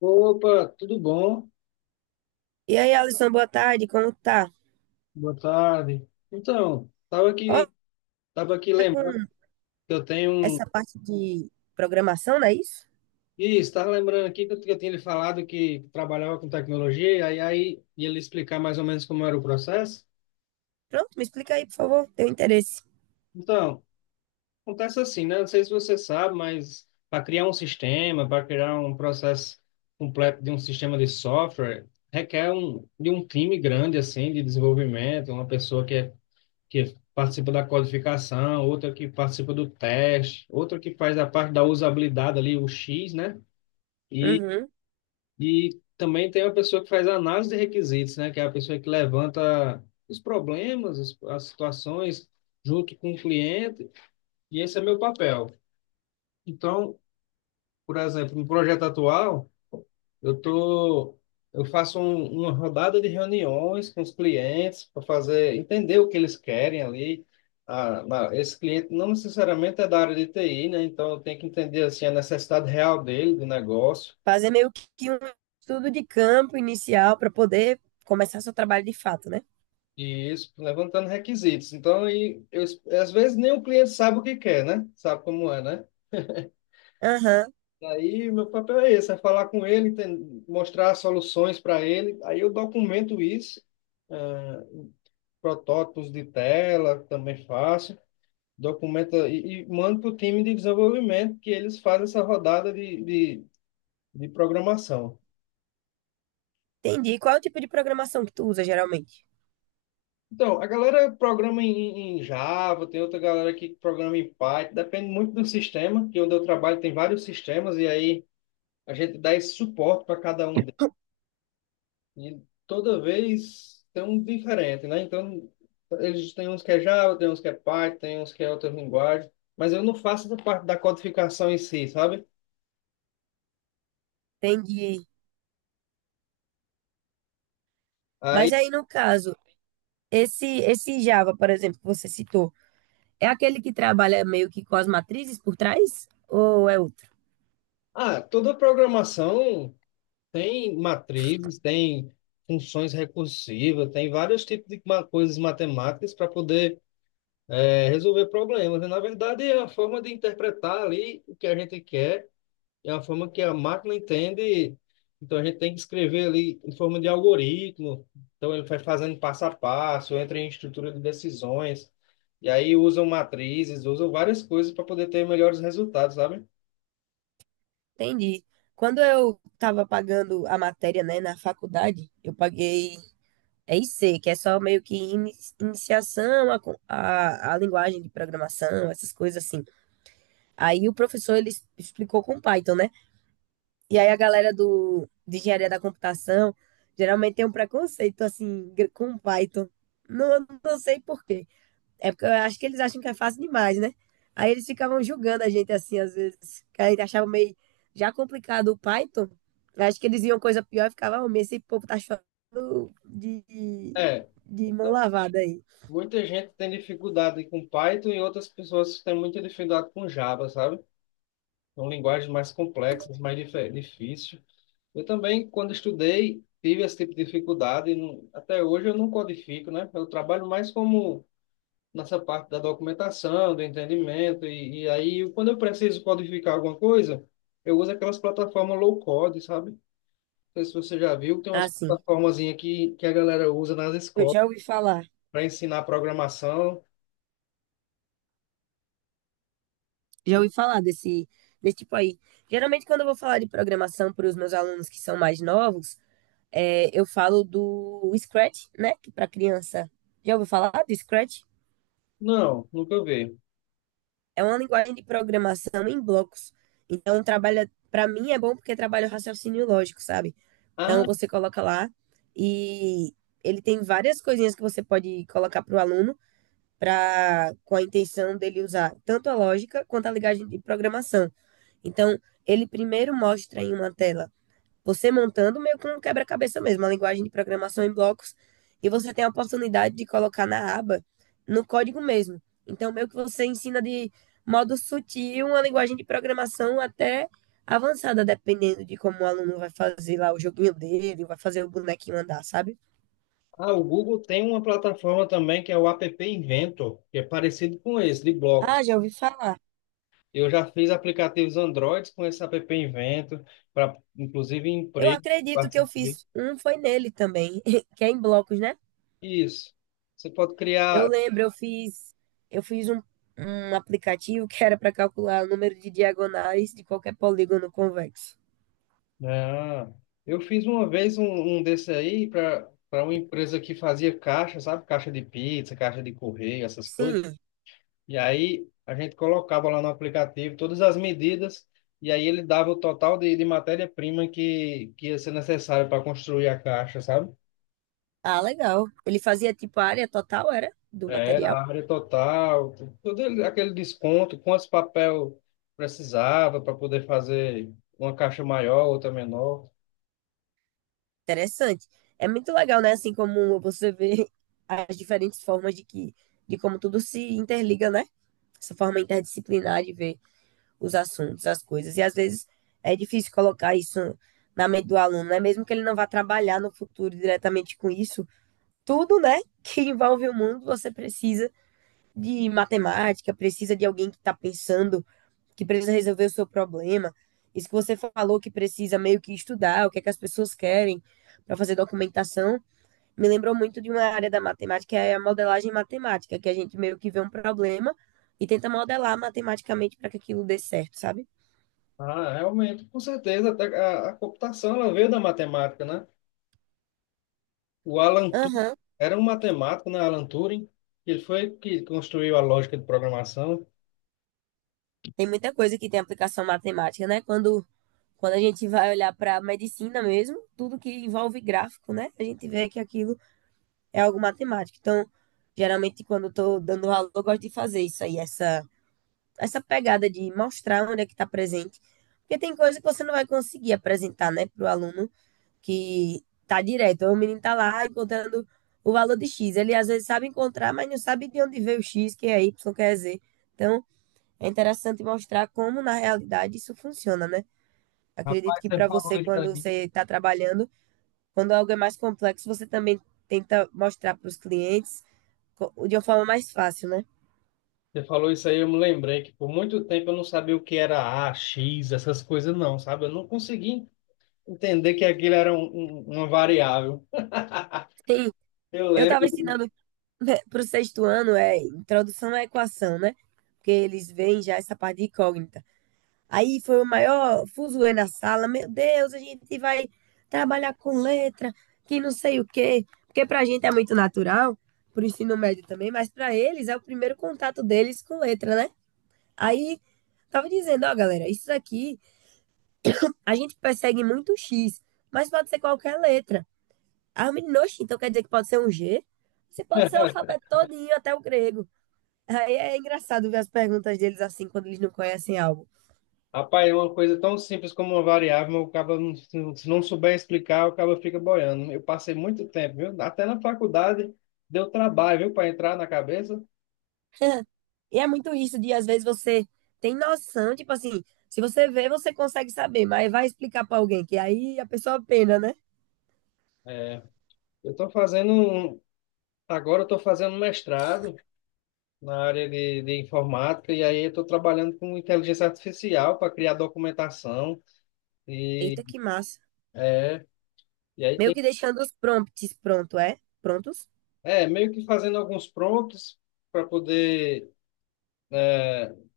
Opa, tudo bom? E aí, Alisson, boa tarde, como tá? Boa tarde. Então, tava Ó, aqui, tava aqui tá com lembrando que eu tenho essa um. parte de programação, não é isso? Ih, estava lembrando aqui que eu tinha lhe falado que trabalhava com tecnologia, e aí ia lhe explicar mais ou menos como era o processo. Pronto, me explica aí, por favor, tenho interesse. Então, acontece assim, né? Não sei se você sabe, mas para criar um sistema, para criar um processo completo de um sistema de software, requer um, de um time grande, assim, de desenvolvimento, uma pessoa que participa da codificação, outra que participa do teste, outra que faz a parte da usabilidade ali, o X, né? E, Uhum. e também tem uma pessoa que faz a análise de requisitos, né? Que é a pessoa que levanta os problemas, as situações, junto com o cliente, e esse é meu papel. Então, por exemplo, no projeto atual, Eu tô, eu uma rodada de reuniões com os clientes para fazer entender o que eles querem ali. Ah, esse cliente não necessariamente é da área de TI, né? Então eu tenho que entender assim a necessidade real dele do negócio Fazer meio que um estudo de campo inicial para poder começar seu trabalho de fato, né? e isso levantando requisitos. Então aí eu, às vezes nem o cliente sabe o que quer, né? Sabe como é, né? Aham, Aí meu papel é esse, é falar com ele, mostrar soluções para ele. Aí eu documento isso, ah, protótipos de tela também faço. Documenta e manda para o time de desenvolvimento que eles fazem essa rodada de programação. entendi. Qual é o tipo de programação que tu usa geralmente? Então, a galera programa em Java, tem outra galera que programa em Python, depende muito do sistema, que onde eu trabalho tem vários sistemas, e aí a gente dá esse suporte para cada um deles. E toda vez tem um diferente, né? Então, eles têm uns que é Java, tem uns que é Python, tem uns que é outra linguagem, mas eu não faço essa parte da codificação em si, sabe? Entendi. Mas Aí, aí, no caso, esse Java, por exemplo, que você citou, é aquele que trabalha meio que com as matrizes por trás? Ou é outro? Toda programação tem matrizes, tem funções recursivas, tem vários tipos de coisas matemáticas para poder resolver problemas. E, na verdade, é uma forma de interpretar ali o que a gente quer, é uma forma que a máquina entende. Então, a gente tem que escrever ali em forma de algoritmo. Então, ele vai fazendo passo a passo, entra em estrutura de decisões. E aí, usam matrizes, usam várias coisas para poder ter melhores resultados, sabe? Entendi. Quando eu estava pagando a matéria, né, na faculdade, eu paguei EIC, que é só meio que iniciação à linguagem de programação, essas coisas assim. Aí o professor, ele explicou com Python, né? E aí a galera de engenharia da computação geralmente tem um preconceito, assim, com Python. Não sei por quê. É porque eu acho que eles acham que é fácil demais, né? Aí eles ficavam julgando a gente assim, às vezes, que a gente achava meio já complicado o Python. Eu acho que eles iam coisa pior e ficava, oh, esse povo tá chorando de, de, É. de mão lavada aí. Muita gente tem dificuldade com Python e outras pessoas têm muita dificuldade com Java, sabe? São linguagens mais complexas, mais difíceis. Eu também, quando estudei, tive esse tipo de dificuldade. Até hoje eu não codifico, né? Eu trabalho mais como nessa parte da documentação, do entendimento. E aí, quando eu preciso codificar alguma coisa, eu uso aquelas plataformas low code, sabe? Não sei se você já viu, tem umas Assim, plataformazinhas que a galera usa nas eu escolas para ensinar programação. já ouvi falar desse tipo aí. Geralmente, quando eu vou falar de programação para os meus alunos que são mais novos, é, eu falo do Scratch, né? Que para criança. Já ouviu falar do Scratch? Não, nunca vi. É uma linguagem de programação em blocos. Então, trabalha, para mim é bom porque trabalha o raciocínio lógico, sabe? Ah, Então, você coloca lá e ele tem várias coisinhas que você pode colocar para o aluno para com a intenção dele usar tanto a lógica quanto a linguagem de programação. Então, ele primeiro mostra em uma tela você montando meio que um quebra-cabeça mesmo, uma linguagem de programação em blocos, e você tem a oportunidade de colocar na aba, no código mesmo. Então, meio que você ensina de modo sutil uma linguagem de programação até avançada, dependendo de como o aluno vai fazer lá o joguinho dele, vai fazer o bonequinho andar, sabe? O Google tem uma plataforma também que é o App Inventor, que é parecido com esse, de blocos. Ah, já ouvi falar. Eu já fiz aplicativos Androids com esse App Inventor, para inclusive Eu emprego, eu acredito que eu participei. fiz um, foi nele também, que é em blocos, né? Isso. Você pode Eu criar. lembro, eu fiz um aplicativo que era para calcular o número de diagonais de qualquer polígono convexo. Ah, eu fiz uma vez um desse aí para uma empresa que fazia caixa, sabe? Caixa de pizza, caixa de correio, essas coisas. Sim. E aí a gente colocava lá no aplicativo todas as medidas e aí ele dava o total de matéria-prima que ia ser necessário para construir a caixa, sabe? Ah, legal. Ele fazia tipo a área total, era, do É, era material. a área total, aquele desconto, quantos papel precisava para poder fazer uma caixa maior, outra menor. Interessante. É muito legal, né? Assim como você vê as diferentes formas de como tudo se interliga, né? Essa forma interdisciplinar de ver os assuntos, as coisas. E às vezes é difícil colocar isso na mente do aluno, né? Mesmo que ele não vá trabalhar no futuro diretamente com isso, tudo, né, que envolve o mundo, você precisa de matemática, precisa de alguém que está pensando, que precisa resolver o seu problema. Isso que você falou que precisa meio que estudar, o que é que as pessoas querem para fazer documentação, me lembrou muito de uma área da matemática, que é a modelagem matemática, que a gente meio que vê um problema e tenta modelar matematicamente para que aquilo dê certo, sabe? Ah, realmente, com certeza, até a computação ela veio da matemática, né? O Alan Turing Aham. era um matemático, né? Alan Turing, ele foi que construiu a lógica de programação. Tem muita coisa que tem aplicação matemática, né? Quando a gente vai olhar para a medicina mesmo, tudo que envolve gráfico, né? A gente vê que aquilo é algo matemático. Então, geralmente, quando eu estou dando aula, eu gosto de fazer isso aí, essa pegada de mostrar onde é que está presente. Porque tem coisa que você não vai conseguir apresentar, né, para o aluno que está direto. O menino está lá encontrando o valor de X. Ele às vezes sabe encontrar, mas não sabe de onde veio o X, que é Y, que é Z. Então, é interessante mostrar como, na realidade, isso funciona, né? Acredito Rapaz, que você para falou você, isso quando aí. você está trabalhando, quando algo é mais complexo, você também tenta mostrar para os clientes de uma forma mais fácil, né? Você falou isso aí, eu me lembrei que por muito tempo eu não sabia o que era A, X, essas coisas não, sabe? Eu não consegui entender que aquilo era uma variável. Sim, Eu eu estava lembro, ensinando para o sexto ano, é introdução à equação, né? Porque eles veem já essa parte de incógnita. Aí foi o maior fuzuê na sala. Meu Deus, a gente vai trabalhar com letra, que não sei o quê. Porque pra gente é muito natural, pro ensino médio também, mas pra eles é o primeiro contato deles com letra, né? Aí tava dizendo, ó, galera, isso aqui a gente persegue muito X, mas pode ser qualquer letra. Ah, menino, então quer dizer que pode ser um G? Você pode ser o alfabeto todinho, até o grego. Aí é engraçado ver as perguntas deles assim, quando eles não conhecem algo. rapaz, é uma coisa tão simples como uma variável, mas o cara não, se não souber explicar, o cara fica boiando. Eu passei muito tempo, viu? Até na faculdade deu trabalho, viu, para entrar na cabeça. E é muito isso de, às vezes, você tem noção, tipo assim, se você vê, você consegue saber, mas vai explicar pra alguém, que aí a pessoa pena, né? É, eu estou fazendo um, agora eu tô fazendo mestrado na área de informática, e aí eu estou trabalhando com inteligência artificial para criar documentação, e, Eita, que massa. e aí Meio tem, que deixando os prompts pronto, é? Prontos? Meio que fazendo alguns prompts para poder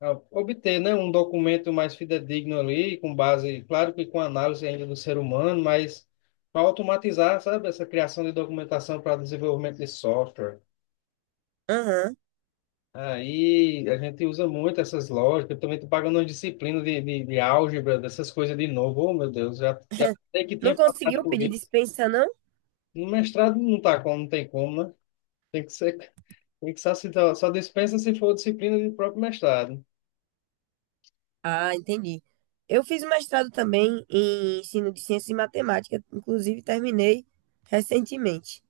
obter, né, um documento mais fidedigno ali, com base, claro que com análise ainda do ser humano, mas para automatizar, sabe, essa criação de documentação para desenvolvimento de software. Aham. Aí a gente usa muito essas lógicas. Eu também estou pagando uma disciplina de álgebra, dessas coisas de novo. Oh, meu Deus, já sei que Não tinha passado conseguiu por pedir isso. dispensa, não? No mestrado não tá como, não tem como, né? Tem que ser, tem que só, só dispensa se for disciplina do próprio mestrado. Ah, entendi. Eu fiz um mestrado também em ensino de ciência e matemática, inclusive terminei recentemente.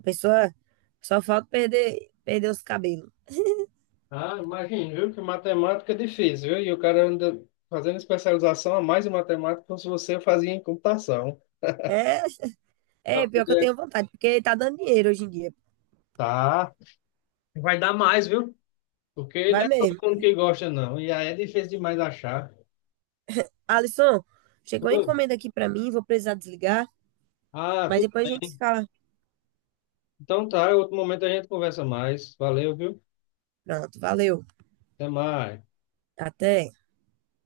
A pessoa, só falta perder os cabelos. Ah, imagina, viu? Que matemática é difícil, viu? E o cara ainda fazendo especialização a mais em matemática, como se você fazia em computação. É, Pra é pior que eu poder... tenho vontade, porque tá dando dinheiro hoje em dia. Tá. Vai dar mais, viu? Porque não Vai é todo mesmo. mundo que gosta, não. E aí é difícil demais achar. Alisson, chegou a encomenda aqui pra mim, vou precisar desligar, Ah, mas tudo depois a gente se bem. fala. Então tá, outro momento a gente conversa mais. Valeu, viu? Pronto, valeu. Até mais. Até.